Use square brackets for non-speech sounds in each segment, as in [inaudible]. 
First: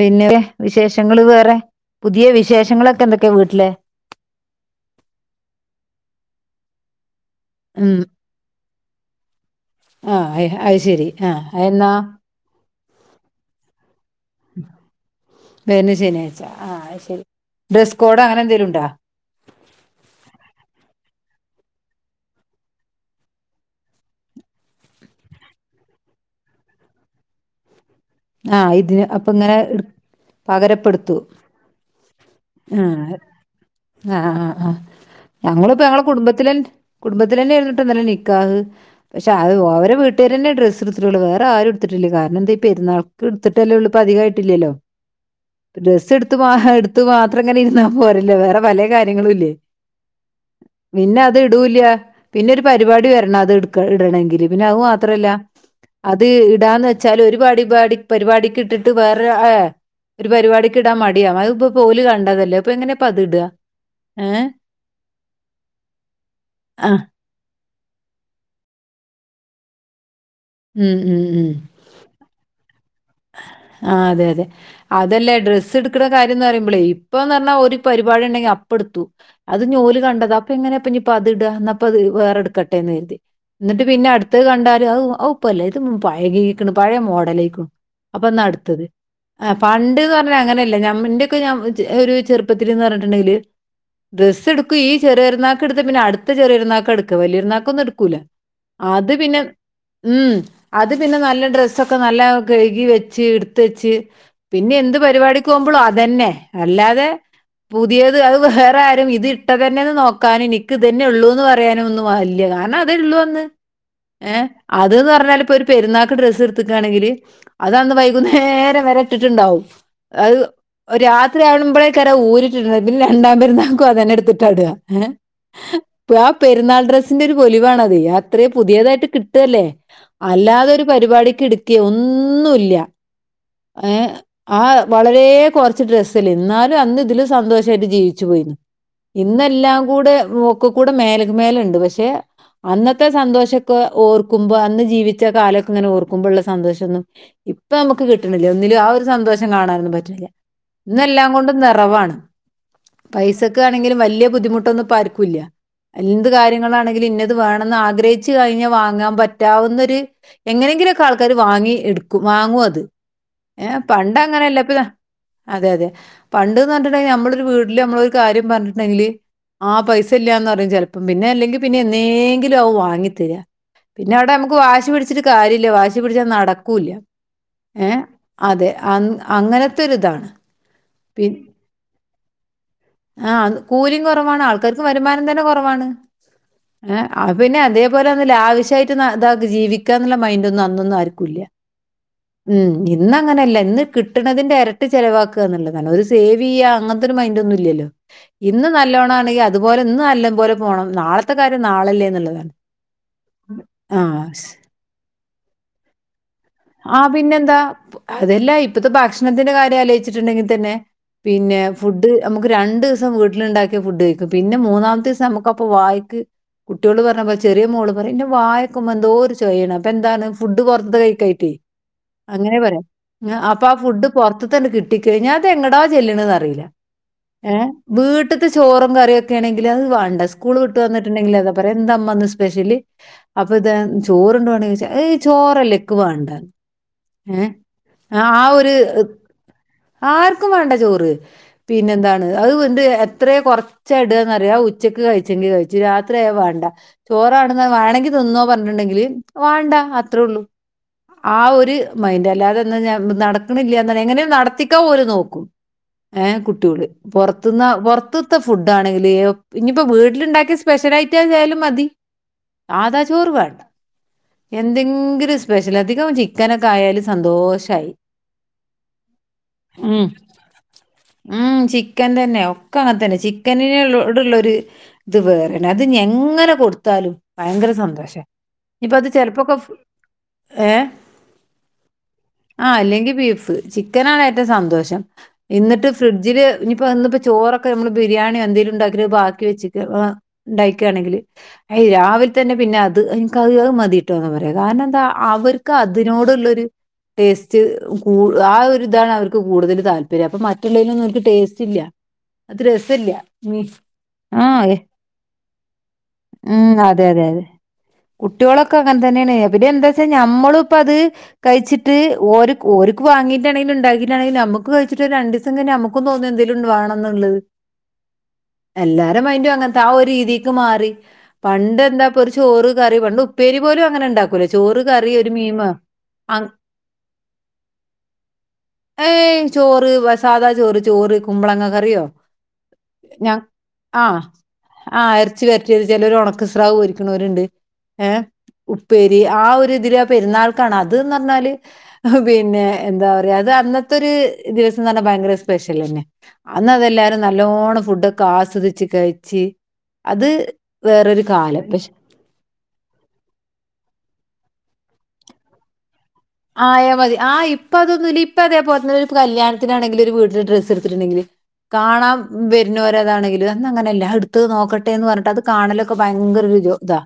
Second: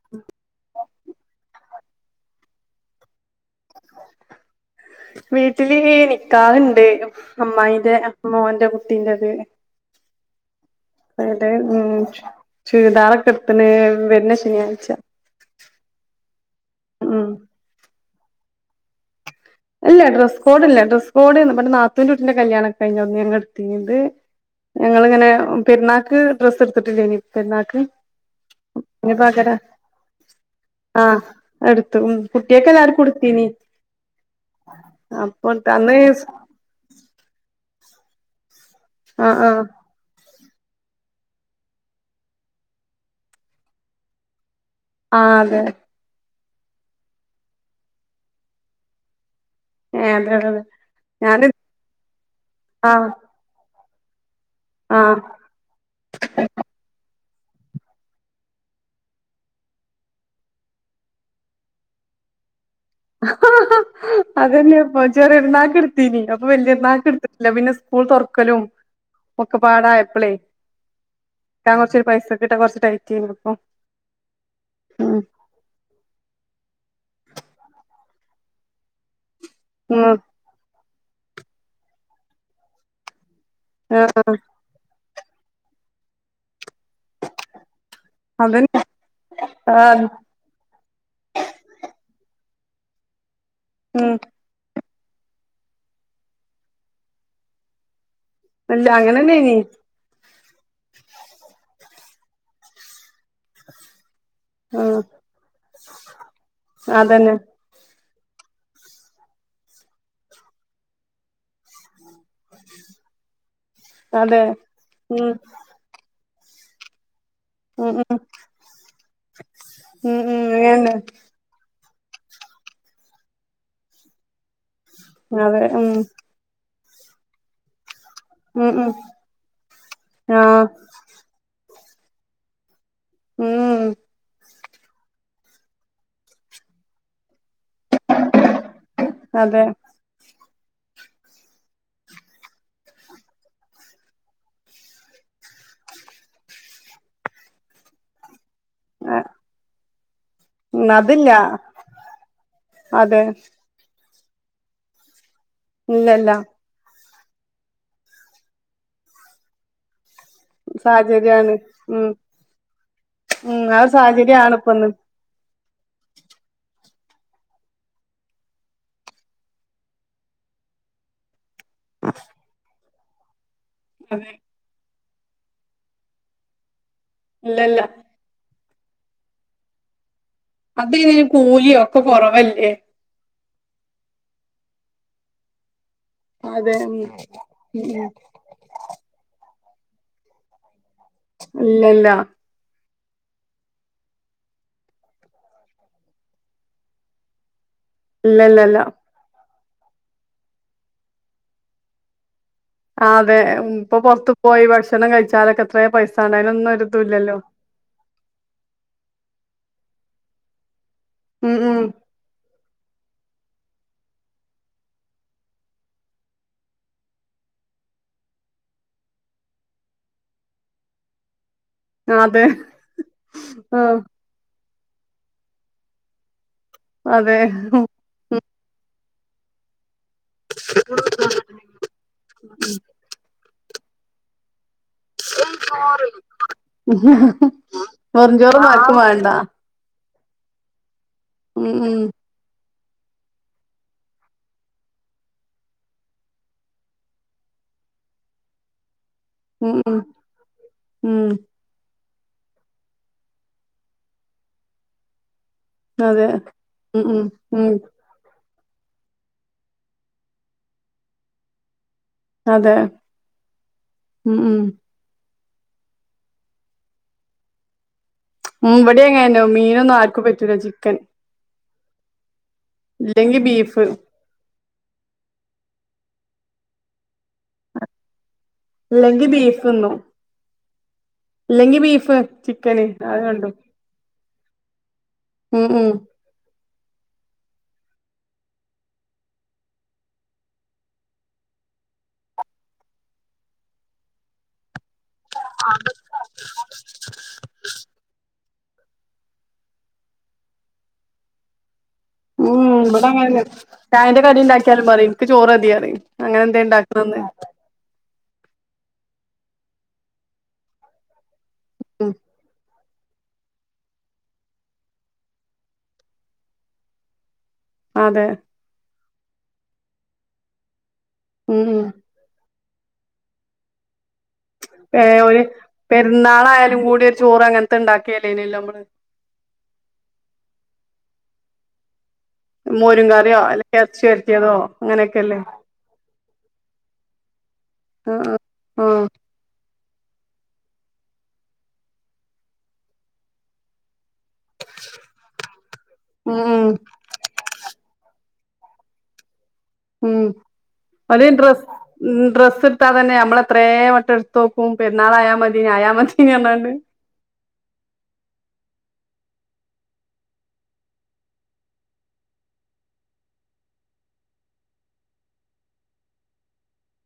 പിന്നെ വിശേഷങ്ങ വേറെ പുതിയ വിശേഷങ്ങളൊക്കെ എന്തൊക്ക വീട്ടില് നിക്കാ ഹ് ണ്ട് അമ്മായിന്റെ ഉം മോന്റെ കുട്ടീൻ്റെത് ആഹ അ അത് ശെരി ആഹ എന്നാ ചരിദാറക്കെടുത്തി ന് വര്ണ ശനിയാഴ്ച ആഹ അത് ശരി ഉം റെസ് കോട അങ്ങനെ എന്തെങ്കലും ഉണ്ടോ ഇല്ല ഡ്രസ് കോഡ്ല്ല ഡ്രസ് കോഡ് നമ്മുടെ നാത്തൂൻന്റെ കുട്ടിൻ്റെ കല്യാണംൊക്കെ കഴിഞ്ഞഞ് അന്ന് ടുത്തിക്ക്ണ് ഞങ്ങിങ്ങനെ പെരുണാൾക്ക് ഡ്രസ്സ് എടുത്തിട്ടില്ല ഇനി പെരുണാൾക്ക് ആ ഇത് അപ്പങ്ങനെ ഇട.. പകരപ്പടത്തു ആഹ് എടുത്തു ഉം കുട്ടിയേക്ക് ന്ഹ എല്ലാർക്കും ഉടുത്തീനി ന്ഹ അ അ അപ്പൊ ഞങ്ങള്പ്പ അന്ന് ഞങ്ങളെ കുടുംബത്തില കുടുംബത്തിലെന്നെ നികാഹ് പക്ഷേ ആഹ് അഹ് ആഹ് അവരെ വീട്ടേരെന്നെ ഡ്രസ്സ്ഡ്ത്തി ട്ടുള്ളു വേറാരും ഇടത്തിട്ടില്ല കാരണം ഇന്തേ പെരുന്നാൾക്ക് ഇടതിട്ടല്ലള്ളൂ ഇപ്പതികയിട്ടില്ലല്ലോ ആ തെ തു മാ ഹാ ഇടത്തു മാത്രങ്ങനെ ഇരുന്നപോരല്ലോ വേറെ പലേ കാര്യങ്ങളുല്ലേ. ഏഹ് അതെ അതെ അതെ പിന്നെത് ഞാന് ഇടുല്യ പിന്നാരു പരിവാടി ആഹ് വരണം അത് ഇടക്ക ഇടനെങ്കിൽ പിന്നാ അഹ് ആഹ് മാത്രല്ല അത് ഇടാന്ന് വെച്ചാൽ ഒരു പഠിപാടി പരിപാടികിട്ടിട്ട് വേറെ ങേ ഒരു പരിപാടിക്കിടാൻ മടിയാണ് അത് പ പ ഓല് കണ്ടതല്ലേ ഇപ്പൊ എങ്ങനെപ്പ അത് ഇടാ? ഏഹ് അതെന്നെ പം ചെറിപെര്ന്നാക്ക് ഇട്തീനി അപ്പം ആഹ് വല്യപെര്ന്നാക് ട്ത്തിട്ടില്ല പിന്നെ സ് കൂള് തൊറക്കലും ഒക്കപ്പാടയപ്പളെ ഉം കിട്ടാൻ [unintelligible] അ അതെയതെ ഉം അതല്ല ഡ്രസ്സ്ട്ക്ക്ണ കാര്യന്ന് പറയുമ്പളേ ഇപ്പം ന്നറിഞ്ഞാ ഒരു പരിപാടിണ്ടെങ്കില് അപ്പട്ത്തു അത്ഞ്ഞോല് ഉം കണ്ടതാ അപ്പൊ എങ്ങനെ പ്പെനി പ്പത്ടാ ന്നാപ്പത് വേറെ എടക്കട്ടെന്ന് കരുതി ഇന്നട്ട് പിന്നെ ആഹ് അടുത്തത് കണ്ടാല് അത് അവു പലതും പയകിക്ക്ണ് പയേ മോഡലേയ്ക്കും അപ്പന്ന അതന്നെ അടുത്തത് അ ആഹ് പണ്ട്ന്നപറഞ്ഞാൽ അങ്ങനെല്ല ഞമ ഇന്റോകെ ഒരു ചെറു പ്പത്തില്ന്ന് പറഞ്ട്ട്ണ്ടെകില് ഉം ഡ്രസ്സ്‌ ഇട്ക്കും ഈ ചെറിരുന്നാക് ഇടത്ത പിന്നെ അട്ത്ത ചെറിരുന്നാക്കാ ഇട്ക്ക വല്യര്ന്നാക്കൊന്നും ഇട്ക്കൂല ഇല്ല അത് പിന്നെ അങ്ങനെന്നേനി ഉം അത് പിന്നെ നല്ല ഡ്രസ്സൊക്കെ നല്ല കഴു കി വെച്ച് ഇട്ത്തെച്ച് പിന്നെ എന്ത് ആഹ് പരിപാടികോബ്ലും അതെന്നെ അല്ലാതെ അതന്നെ പു തേത് അത് വേറാരും ഇതിട്ടതെന്നെ നോക്കാന് ഇന്ക്കിതന്നെള്ളൂന്ന് പറയാനും വല്യ കാരണം ഇതുള്ളു അന്ന് ഏ അതെ അതെന്ന് ഉം പറഞ്ഞാൽ ഇപ്പൊ ഒരു പെരുന്നാക് ഡ്രസ്സ് ഇട്ത്ത്ക്കാണെങ്കില് അത ഉം അന്ന് ഉം വൈകുന്നേരം വരെ ഇട്ട്ട്ട്ണ്ടാവും ഉം അത് ഉം അങ്ങനെന്നെ രാത്രിയാവുമ്പളേ ക്കാരം ഊരിട്ടിണ്ടാവ പിന്നെ രണ്ടാം പെരുന്നാകും അതെന്നെ ഇട്ത്തിട്ട ഇട ങേ അതെ ഉം ആ പെരുന്നാൾ ഡ്രെസ്സിന്റെ ഒരു പൊലിവാണത് [unintelligible] ത്രെ ഉം ഉം പുതിയതായിട്ട് കിട്ടല്ലേ ആഹ് അല്ലാതെ ഒരു പരിപാടിക്ക് ട്ക്കെ ഒന്നുല്ല ഉം എ ആ വളരേ കൊറച്ച് ഡ്രെസ്സല്ലേ ന്നാലും ഇതില് സന്തോഷ ഷായിട്ട് ജീവിച്ച് പോയിന് അതെ ഇന്നെല്ലങ്കുടെ മുക്കിക്കൂടെ മേലക് മേലേണ്ട് പക്ഷേ അന്നത്തെ സന്തോശക്കേ ഓർക്കുമ്പ അന്ന് ജീവിച്ച കാലം കങ്ങന ഓർക്കുമ്പള്ള സന്തോഷന്നും.. ഇപ്പമ്മക്ക് കിട്ടിണില്ല ഒന്നിലും ആ ഒരു സന്തോഷം കാണാനും പറ്റില്ല ഇന്നെല്ലാം അതില്ല കൊണ്ടും നെറവാണ് അതെ പൈസക്കാണെങ്കിലും വല്യ ബുദ്ധിമുട്ടൊന്നും പ്പാർക്കുല്ല എന്ത് ഇല്ലല്ല കാര്യങ്ങളാണെങ്കിലും ഇന്നത് ത് വേണംന്ന് ആഗ്രഹിച്ച് കഴിഞ്ഞവാങ്ങ പറ്റാവുന്നൊര്എങ്ങനെങ്ങിലൊക്കെ സാഹചര്യാണ് വാങ്ങി ഇട്ക് ഉം വാങ്ങു അത് ഉം ങേ ആ ഒരു സാഹചര്യാണ് പണ്ടങ്ങനല്ല ഇപ്പത ഇപ്പൊന്ന് അതെതെ പണ്ട്ന്ന് പർഞ്ട്ടണ്ടെങ്കില് നമ്മളൊരു വീട്ടില് നമ്മളൊരു കാര്യം പറഞ്ഞിട്ട്ണ്ടെങ്കില് ആ പൈസ ഇല്ലാന്നറിം ചെൽപ്പ പിന്നെ ഏല്ലെങ്കി പിന്നെ എന്നെങ്കിലാവും വാങ്ങി തരാ അതെ പിന്നാവുടാ നമുക്ക് വാശി പിടിച്ചിട്ടു കാര്യല്ല വാശി പിടിചാ നടക്കുല്ല ഇല്ലല്ല അതെ അന് അങ്ങനെത്തുരുതാണ് അത് ഇതിന് പി കൂലിയും ഒക്കെ കൊറവല്ലേ അ കൂലിം കൊറവാണ് [unintelligible] വരുമാനം തന്നെ കൊറവാണ് അതെ ഉം എ അത് പിന്നെ അതെ ഉം പോലെ ലാവിഷായിട്ട് നാ ജീവിക്കാന്നുള്ള മൈന്റൊന്നും അന്നൊന്നും ആർക്കും ക്കുല്ല ഇല്ലാ ഇന്നങ്ങനെല്ല ഇന്ന് കിട്ടണത്തിന്റെ എരട്ടി ചെലവാക്കന്നുള്ളതാണ് ഒരു സേവ്യ്യ അങ്ങനത്തൊരു മൈന്റൊന്നുല്ലല്ലോ ഇന്ന് ഇല്ലല്ലല്ല നല്ലോണണെങ്കി അത്പോലെ ഇന്നല്ലമ്പോലെ പോണം നാളത്തെ കാര്യം നാളല്ലേന്ന്ള്ളതാണ് അതെ ഇപ്പ പൊർത്തു പോയി ഭക്ഷണം കഴിച്ചാലൊക്കെത്രെ പൈസ ആ പിന്നെന്താ അതെല്ലാ ഇപ്പത്തെ ഭക്ഷണത്തിന്റെ കാര്യം ആലോയിച്ചിട്ടുണ്ടെങ്കി തന്നെ ഉം പിന്നെ ഫുഡ് ഉം നമുക്ക് രണ്ട് വസം വീട്ടിലുണ്ടാക്കിയ ഫുഡ് കഴിക്ക പിന്നെ മൂന്നാമത്തെ ദിവസസം നമുക്കപ്പൊ വായ്ക്ക് കുട്ട്യോള് പറഞ്ഞ ചെറിയ മോള് പറയും ന്റെ വായക്ക്മ്മ എന്തോ ഒരു ചൊയാണ് അപ്പൊ എന്താണ് ഫുഡ് പൊറത്ത്ന്ന് കി ട്ടി അതെ അങ്ങനെ പറയാ അപ്പൊ ആ ഫുഡ് പൊറത്ത് ത്തണ്ട് കി ട്ടി കയ്ഞാ അത് എങ്ങടാ ചെല്ല്ണെന്ന്റിയില്ല അതെ ഏ വീട്ട്ത്തെ ചോറും കറീം ക്കേണെങ്കി അത് വാണ്ട സ്കൂൾ വിട്ട് വന്ന്ട്ട്ണ്ടെങ്കി അതാ പറയാ എന്ത മ്മ ന്ന് സ്പെഷ്യല് അപ്പ ഇ ചോറുണ്ട് വാണോയ് ച്ചാ ഏയ് ചോറല്ലെ ക്ക് വാണ്ട ണ്ട ഏ ആ ആ വെറുംചോറൊന്നും ഒരു ആർക്കും വേണ്ട ആർക്കും വേണ്ട ചോറ് ഉം പിന്നെ ഉം എന്താണ് അത് വന്ത് എത്രയ കൊറച്ച ഇടുകറിയ ഉച്ചക്ക് കഴിച്ചെങ്കിൽ കഴിച്ചു രാത്രിയയാ വേണ്ട ചോറാ വേണ ന്ന പറഞ്ഞുണ്ടെങ്കിൽ വേണ്ട ഉം അത്രേ ഉം ഉള്ളൂ ഉം ആ ഒരു മയിന്ന്റെറ അല്ലാതെന്ന ഞ നടക്കണില്ല എങ്ങന നടത്തിക്കാ പോലും നോക്കും അതെ ഏഹ കുട്ടികള് ഉം ഉം പുറത്തുന്ന ഉം പുറത്ത ഫുഡ് ആണെങ്കിൽേ ഇനിയിപ്പോൾ വീട്ടിലുണ്ടാക്കിയ സ്പെഷ്യൽ ഐറ്റാസ് ആായാലും മതി അതെ ആതാ ചോറുകാട്ട ഉം ഉം എന്തെങ്കിലും ച്ചിലധികം ചിക്കനൊക്കെ ആയാലും സന്തോഷമായി ഉ ഇവിടെ എങ്ങന്നോ മീനൊന്നും ആർക്കും പറ്റൂല ചിക്കൻ ഉം ചിക്കൻ തന്നെ ഒക്കെ അങ്ങനെ തന്നെ ഇല്ലെങ്കി ബീഫ് ചിക്കനിനോടുള്ളൊരു ഇത് വേറെന്നെ അത് എങ്ങനെ കൊടുത്താലും ഭയങ്കര സന്തോഷം ഇപ്പ അത് ഇല്ലെങ്കി ചെറുപ്പൊക്കെ ബീഫ് ഏഹർ തീഫ് ആഹ അല്ലെങ്കിൽ ബീഫ് ചിക്കനാണ് ഏറ്റവും സന്തോഷം ഉം എന്നിട്ട് ഉം ഫ്രിഡ്ജില് ഇനിപ്പോ ഇ ചോറൊക്കെ നമ്മള് ബിരിയാണി എന്തെങ്കലും ഉണ്ടാക്ക ബാക്കി വെ ഉണ്ടുകയാണെങ്കിൽ അ രാവില തന്നെ പിന്നെ അത് എനക്ക്ത്ത് മതിയിട്ടോ പറയാം കാരണം എന്താ അവർക്ക് അതിനോടുള്ളരു ടേസ്റ്റ് കൂ ആ ഒരുരി ഇതാണ് അവർക്ക് കൂടുതൽ താല്പര്യം അപ്പൊ മറ്റുള്ളേലൊന്നും അവർക്ക് ടേസ്റ്റ് ഇല്ല ഉ അത് രസമില്ല മീ ഇവിടെങ്ങഞൻന്റെ കട ആഹ് ഉണ്ടാക്കിയാലും പറയും എനിക്ക് ചോറ്തി അറി അങ്ങനെ എന്താ ഉം ഉണ്ടാക്കുന്നത് അതെ അതെ കു കുട്ടികളൊക്കെ അങ്ങനെ തന്നെയാണ് എവിടെ എന്താ വെച്ചാൽ നമ്മള ഇപ്പ അത് കഴിച്ചിട്ട് ഉം ന വാങ്ങീട്ടാണെങ്കില ഉണ്ടിയിട്ടാെങ്ക നമക്ക് കഴിച്ചിട്ട് രണ്ട ദിവസം കി നമുും തോന്ന എെങ്കിലും വണണംന്നുള്ളത് അതെ എല്ലാരും അയി അങ്ങനത്തെ ആ രീതിക്ക് മാറി ഉം പണ്ട് ഉം എന്താ ഒരു ചോറ് കറിവുണ്ട് ഉപ്പേരി പോലും അങ്ങനെ ഉണ്ടാക്കും ഒരു പെരുന്നാളായാലും കൂടി ഒരു ചോറ് അങ്ങനത്തെ ഇണ്ടാക്കിയല്ലേ ഇനല്ല നമ്മള് ഏയ് ചോറ് സാധാ ചോറ് ചോറ് കുമ്പളങ്ങ കറിയോ മോരും ഞാ കറിയോ അല്ലെങ്കിൽ ഇറച്ചി ആഹ് വരട്ടിയതോ ആഹ അങ്ങനെയൊക്കെല്ലേ അരച്ചു പറ്റിയത് ചിലർ ഉണക്ക സ്രാവ് പരിക്കുന്നവരുണ്ട് ആഹ ആ ആഹ ആ ഒരു ഇതില പെരുന്നാൾക്കാണ് അത്ന്ന് പറഞ്ഞാല് പിന്നെ എന്താ പറയാ അത് അന്നത്തെ ഒരു ദിവസം ഭയങ്കര സ്പെ്യ ന്നെ ഉം അന്ന് ഉം അതെല്ലാരും നല്ലോണ്ണം ഫുഡൊക്കെ ആസ്വദിച്ച് കഴിച്ചച്ച് ഉം അലിയ ഡ്രസ്സ് പക്ഷെ ഡ്രസ്സ് ഇടുട്ടാതന്നെ നമ്മളെത്രയും വ എടുത്തോക്കും പെുന്നാൾായാ മതിന് ആയാാ മതി പറഞ്ഞാണ്ട് ആയവതി ആ ഇപ്പൊ അതൊന്നുമല്ല ഇപ്പ അതേപലന്ന കല്യാണത്തിാണെങ്കില ഒരു വീട്ടില് ഡ്രസ്സ്ടുട്ടുണ്ടെങ്കില് കാണൻ വരുന്നവർതാണെങ്കും അന്ന് അങ്ങനെയല്ല അടുത്ത് നോക്കട്ടെ എന്ന് പറഞ്ഞിട്ട് അത് കാണലൊക്കെ ഭയങ്കര ഇതാ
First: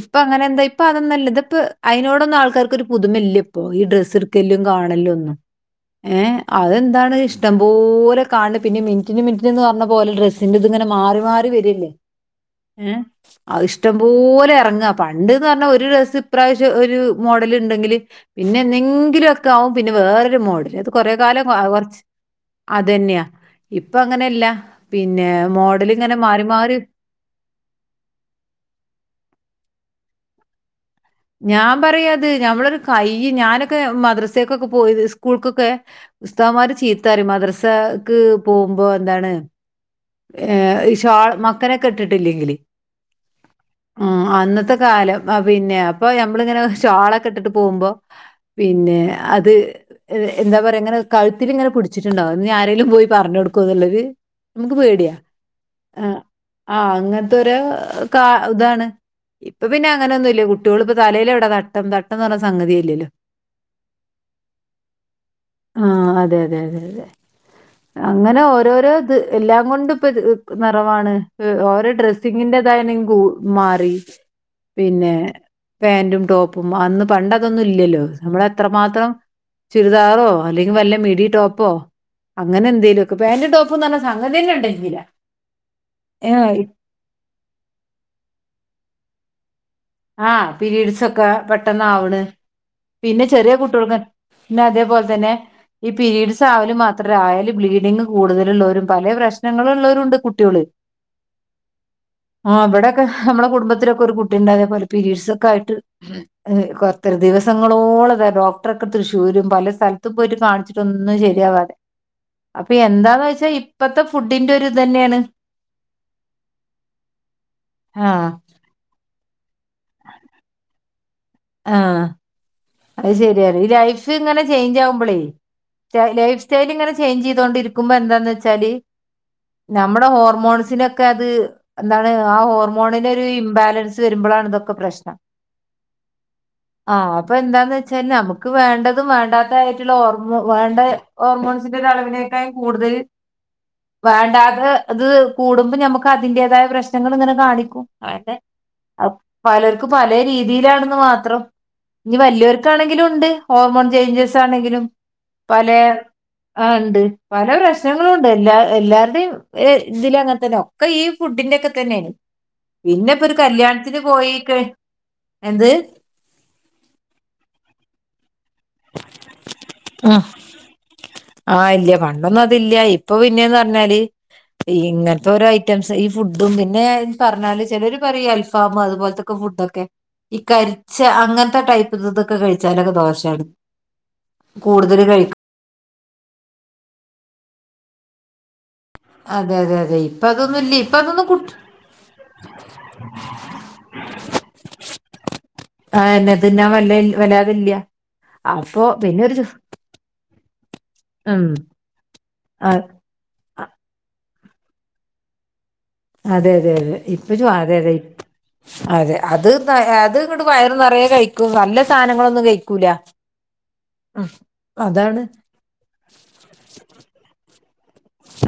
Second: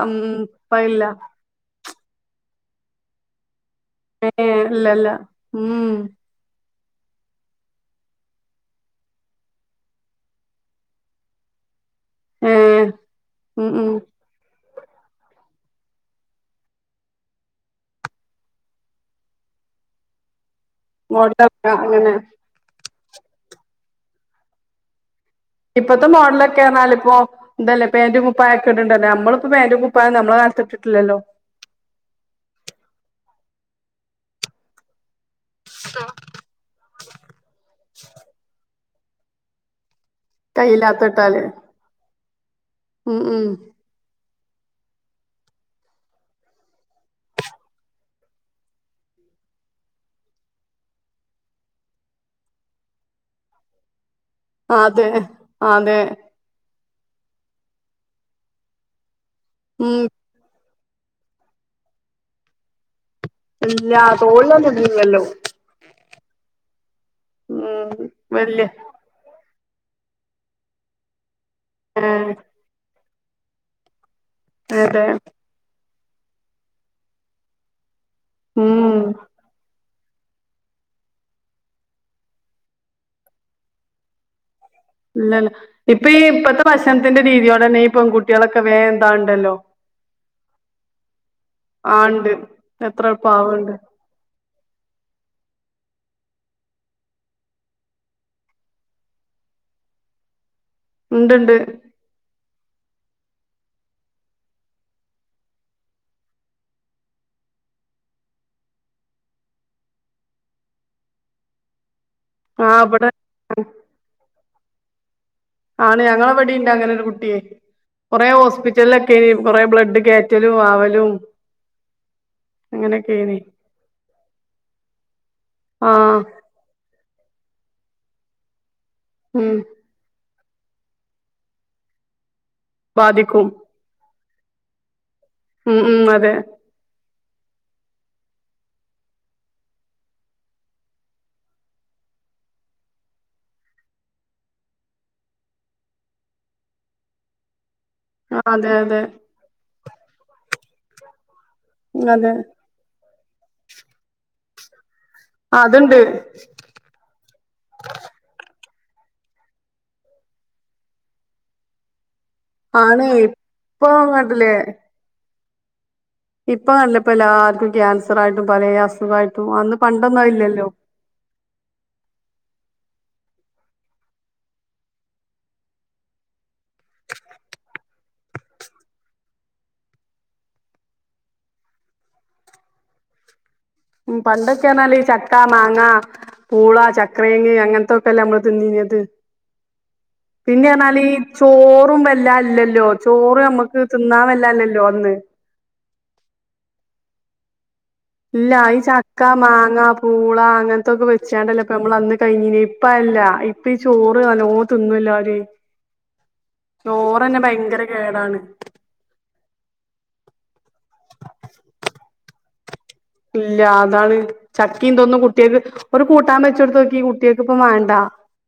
ഇപ്പൊ അങ്ങനെ എന്താ ഇപ്പൊ അതൊന്നല്ല ഇത് ഇപ്പ അതിനോടൊന്നും ആൾക്കാർക്ക്ൊ ഒരു പുതുമെല്യല് പോ ഈ ഡ്രസ്സ് എടുക്കല്ലും ഏഹ് ഇല്ല കാണല്ല ഇല്ല. ഒന്നന്ന് ഉം. ഏ അതെ എന്താണ് ഇഷ്ടം പോലെണ പിന്നെ മിനിറ്റിന് മിനിറ്റിന്ന് പറഞ്ഞ പോലെ ഡ്രെസിറ ഇത് ഇങ്ങനെ മാറി മാറി വരില്ലേ ഏഹ് ഏ അ ഉം ഉം ഇഷ്ടംപോലെ ഇറങ്ങാ പണ്ട്ന്ന് പറഞ്ഞാ ഒരു ഡ്രസ്സ് ഇപ്രാവശ്യം ഒരു മോഡല് ഉണ്ടെങ്കില് പിന്നെ എന്തെങ്കിലും ഒക്കെ ആകും പിന്നെ വേറൊരു മോഡില് അത് കൊറെ കാലം മോഡലൊക്കെ കുറച്ച് അങ്ങനെ അ തന്നെയാ ഇപ്പ അങ്ങനെയല്ല പി ഇപ്പഴത്തെ മോഡല ഒക്കെ പറഞ്ഞാാല ഇപ്പോ ഇന്തല്ലേ പേന്റ്ുപ്പ ആക്കെണ്ടല്ലേ നമ്മളിപ്പോ പേന്റുപ്പ നമ്മള നഷ്ടപ്പെട്ട ഞാൻ പറയാത് ഞമ്മളൊരു കൈ ഞാനൊക്കെ മദ്രസക്കൊക്കെ പോയിത് സ്കൂൾക്കൊക്കെ പുസ്തകന്മാര് ചീത്താറി മദ്രസക്ക് പോകുമ്പോ എന്താണ് ഏ കയ്യില്ലാത്ത ഷാൾ ഇട്ടാല് മക്കനെക്കെ ഇട്ടിട്ടില്ലെങ്കില് ഉം ഉം ആ അന്നത്തെ കാലം ആ പിന്നെ അപ്പൊ ഞമ്മളിങ്ങനെ ഷാളൊക്കെട്ട് ട്ട് പോകുമ്പോ പിന്നെ അത് എന്താ പറയാ ങ്ങനെ കഴുത്തില് ങ്ങനെ പിടിച്ചിട്ട്ണ്ടാവും ഞ്ഞി ആരെലും പോയി പർഞ് കൊട്ക്കോ ന്ന്ള്ളത് നമുക്ക് അതെ പേടിയാ അതെ ആ ആ അങ്ങൻത്തൊരു കാ ഇതാണ് ഇപ്പൊ പിന്നെ ഉം അങ്ങനൊന്നുല്ല കു ട്ട്യോള്പ്പോ തലേലെവടെ തട്ടം തട്ടന്ന് പറഞ്ഞ സംഗത്യേല്ലല്ലോ ഇല്ല തോളിലൊന്നും ഇടില്ലല്ലോ ആ അതെ അതെ അതെ ഉം അങ്ങനെ വല്യ ഓരോരോത് എല്ലാങൊണ്ടും ഇപ്പൊ നിറവാണ് ഓരോ ഏഹ് ഡ്രെസ്സിങ്ങിന്റെതായനെ കൂ മാറി അതെ പിന്നെ പാന്റും ടോപ്പും അന്ന് പണ്ടതൊന്നും ഇല്ലല്ലോ ഉം നമ്മളെത്രമാത്രം ച് ചുരിദാറോ അല്ലെങ്കി വല്ല മിടി ടോപ്പോ അങ്ങനെന്തെലൊക്കെ പാൻ്റും ടോപ്പു ന്നർഞ്ഞ അങ്ങനെ നെണ്ടെയ് ഇല്ലല്ല ഇപ്പൊ ഈ ഇപ്പത്തെ ഭക്ഷനത്തിന്റെ രീതിയോടെന്നെ ഈ പെൺകുട്ടികളൊക്കെ വേന്താവ്ണ്ടല്ലോ. ആഹ് പിരീഡ്സൊക്കെ ആ പെട്ടെന്നാവ്ണ്. ഇണ്ട് എത്ര പിന്നെ ചെറ്യേ പാവണ്ട് കുട്ട്യൾക്കൻ പിന്നെ അതേപോൽതന്നെ ഈ പീരീഡ്സ് ആവല് മാത്രല്ല ആയാല് ബ്ലീഡിങ് കൂടുതല്ള്ളോരും പലേ പ്രശ്നങ്ങള് ള്ളോരുണ്ട് കുട്ട്യോള്. ഇണ്ട്ണ്ട്. ആഹ് ഇബടെക്കെ അമ്മളെ കുടുംബത്തിലൊക്കെ ഒര് കുട്ടിണ്ടതേപൊലെ പരീഡ്സൊക്കായിട്ട് ഉം പ [unintelligible] ദിവസങ്ങളോളം [unintelligible] ഡോക്ടറൊക്കെ തൃശ്ശൂരും പല സ്ഥ ല്ത്ത് പോയിട്ട് കാണിച്ചിട്ടൊന്നും ശെര്യാവാതെ ആ അപ്പൊ ഇവിടെ എന്താന്നോച്ചാ ഇപ്പത്തെ ഫുഡിന്റെ ഒര് ഇതെന്നെണ്. ആണ് ഞങ്ങളെ വടീൻ്റങ്ങനൊരു കുട്ട്യേ കൊറെ ആഹ് ഹോസ്പിറ്റൽ ലൊ ക്കെ കൊറെ ബ്ലഡ് കേറ്റലും ആവലും ആഹ് അത് അങ്ങനെയൊക്കെനി ശെര്യാ ഈ ലൈഫ് ങ്ങനെ ചെയ്ഞ്ചാവുമ്പളേ ആ റ്റൈ ലൈഫ് സ്റ്റൈല്ങ്ങനെ ചെയ്ഞ്ചെയ്തോണ്ടിരിക്കുമ്പോ എന്താന്ന് വെച്ചാല് ഉം നമ്മടെ ഹോർമോ സിനൊക്കത് എന്താണ് ആ ഹോർമോണിനൊരു ബാധിക്കും ഇംബാലൻസ് വെരുമ്പളാണ് ഇതൊക്കെ പ്രശ്നം. ഉം ഉം അതെ പ്പൊ എന്താന്ന് വെച്ചാൽ നമക്ക് വേണ്ടതും വേണ്ടാത്തതായിട്ട്ള്ള ഹോർമോ വേണ്ട ഹോർമോൺസിൻ്റൊരളവിന് പിന്നത് കൂടുതല് വേണ്ടാതെ ത് കൂടുമ്പോ ഞമ്മക്ക് അതിന്റേതായ പ്രശ്നങ്ങള്ങ്ങനെ കാണിക്കും. ആഹ് അതെ യതെ ക്ക് പലേ രീതിയിലാണെന്ന് മാത്രം ഇനി അതെ വെല്യോര്ക്കാണെങ്കിലുണ്ട്. ഹോർമോൺ ചെയ്ഞ്ചസാണെങ്കിലും പലേ അതുണ്ട് ആ ണ്ട് പല പ്രശ്നങ്ങളുണ്ട് എല്ലാ എല്ലാരുടീം എ ഇതിലങ്ങൻതന്നെ ഒക്കെ ഈ ഫുഡിന്റൊക്കെത്തന്നെ ആണ് പിന്നെപ്പൊരു ഇപ്പൊ കല്യാണത്തിന് കണ്ടില്ലേ പോയിക്കഴ് എന്ത്? ഇപ്പൊ നല്ലപ്പൊ എല്ലാർക്കും ക്യാൻസറായി പലയസുഖായിട്ടും അന്ന് ഉം. പണ്ടൊന്നും അയില്ലല്ലോ ആ ഇല്ല പണ്ടൊന്നും അതില്ല ഇപ്പൊ പിന്നെന്ന് പറഞ്ഞാല് ഇങ്ങനത്തെ ഒരു ഐറ്റംസ് ഈ ഫുഡും പിന്നെ പറഞ്ഞാല് ചിലര് പറയും അൽഫാമും അതുപോലത്തക്കെ ഫ് ഫുഡൊക്കെ ഈ കരിച്ച അങ്ങനത്തെ ടൈപ്പ് ഇതൊക്കെ കഴിച്ചാലൊക്കെ ദോഷാണ് പണ്ടൊക്കെന്നറഞ്ഞാലീ ചക്ക മാങ്ങ പൂള ചക്രേ അങ്ങൻതൊക്കെല്ലേ നമ്മള് തിന്നീന്നത് അതെ അതെ അതെ ഇപ്പൊ അതൊന്നും ഇല്ല ഇപ്പൊ പിന്നെറഞാല് ഈ അതൊന്നും ചോറും വല്ലാ ഇല്ലല്ലോ ചോറ് അമ്മക്ക് തിന്നാൻ വല്ലാ ഇല്ലല്ലോ അന്ന് ആ എന്നെ തിന്നാൻ വല്ല വല്ലാതില്ല ഇല്ല ഈ അപ്പൊ പിന്നെ ചക്ക ഒരു ചു- മാങ്ങ പൂള അങ്ങൻ തൊക്കെ ഉം വെച്ചാണ്ടല്ലേ നമ്മളന്ന് കയിഞ്ഞീ ആ, ഇപ്പൊ അയല്ല ഇപ്പ ഈ ചോ പ്പത് നല്ലോ തിന്നൂ എല്ലാരെ അതെ അതെ അതെ ഇപ്പും അതെ അതെ കേടാണ് അതെ അത് അത് ഇട്ട് വയറ് നിറയെ കഴിക്കും നല്ല സാധനങ്ങളൊന്നും കഴിക്കൂല ഇല്ല അതാണ് ഉം ചക്കീ തോന്നും അതാണ് കുട്ടികക്ക് ഒരു കൂട്ടാൻ വെച്ച കൊടുത്ത് നോക്കിഈ കുട്ടികൾക്ക് ഇപ്പ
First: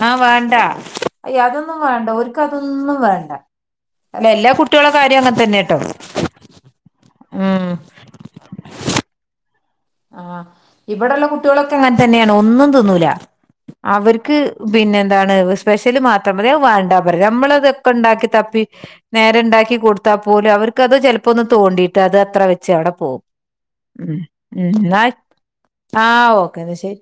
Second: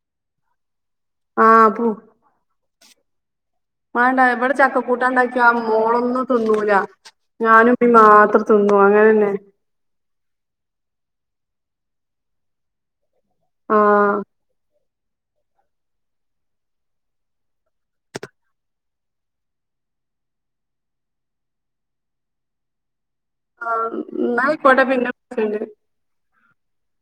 ആ വേണ്ട അയ്യ ആഹ് അതൊന്നും വേണ്ട ഒരിക്കും അതൊന്നും വേണ്ട മണ്ട അല്ല എല്ലാ ഇവിടെ കുട്ടികളെ ചക്കക്കൂട്ട കാര്യം അങ്ങനെ ഉണ്ടാക്കിയാ തന്നെ കേട്ടോ മോളൊന്നും തിന്നൂല ഉം ഞാനും ീ മാത്രം തിന്നു അങ്ങനെ തന്നെ ആഹ ഇവിടെള്ള കുട്ടികളൊക്കെ അങ്ങനെ തന്നെയാണ് ഒന്നും തന്നൂല ആഹ് അവർക്ക് പിന്നെ എന്താണ് സ്പെഷ്യല് മാത്രംതി വാണ്ടാ പറ നമ്മളതൊക്കെ ഉണ്ടാക്കി തപ്പി നേരെണ്ടാക്കി കൊടുത്താൽ പോലും അവർക്ക്ത് ചിലപ്പോ ഒന്ന് തോണ്ടിയിട്ട് അത് അത്ര വെച്ച് അവിടെ പോകും ആ മ ഉ ആ ഓക്കേന്ന ശരി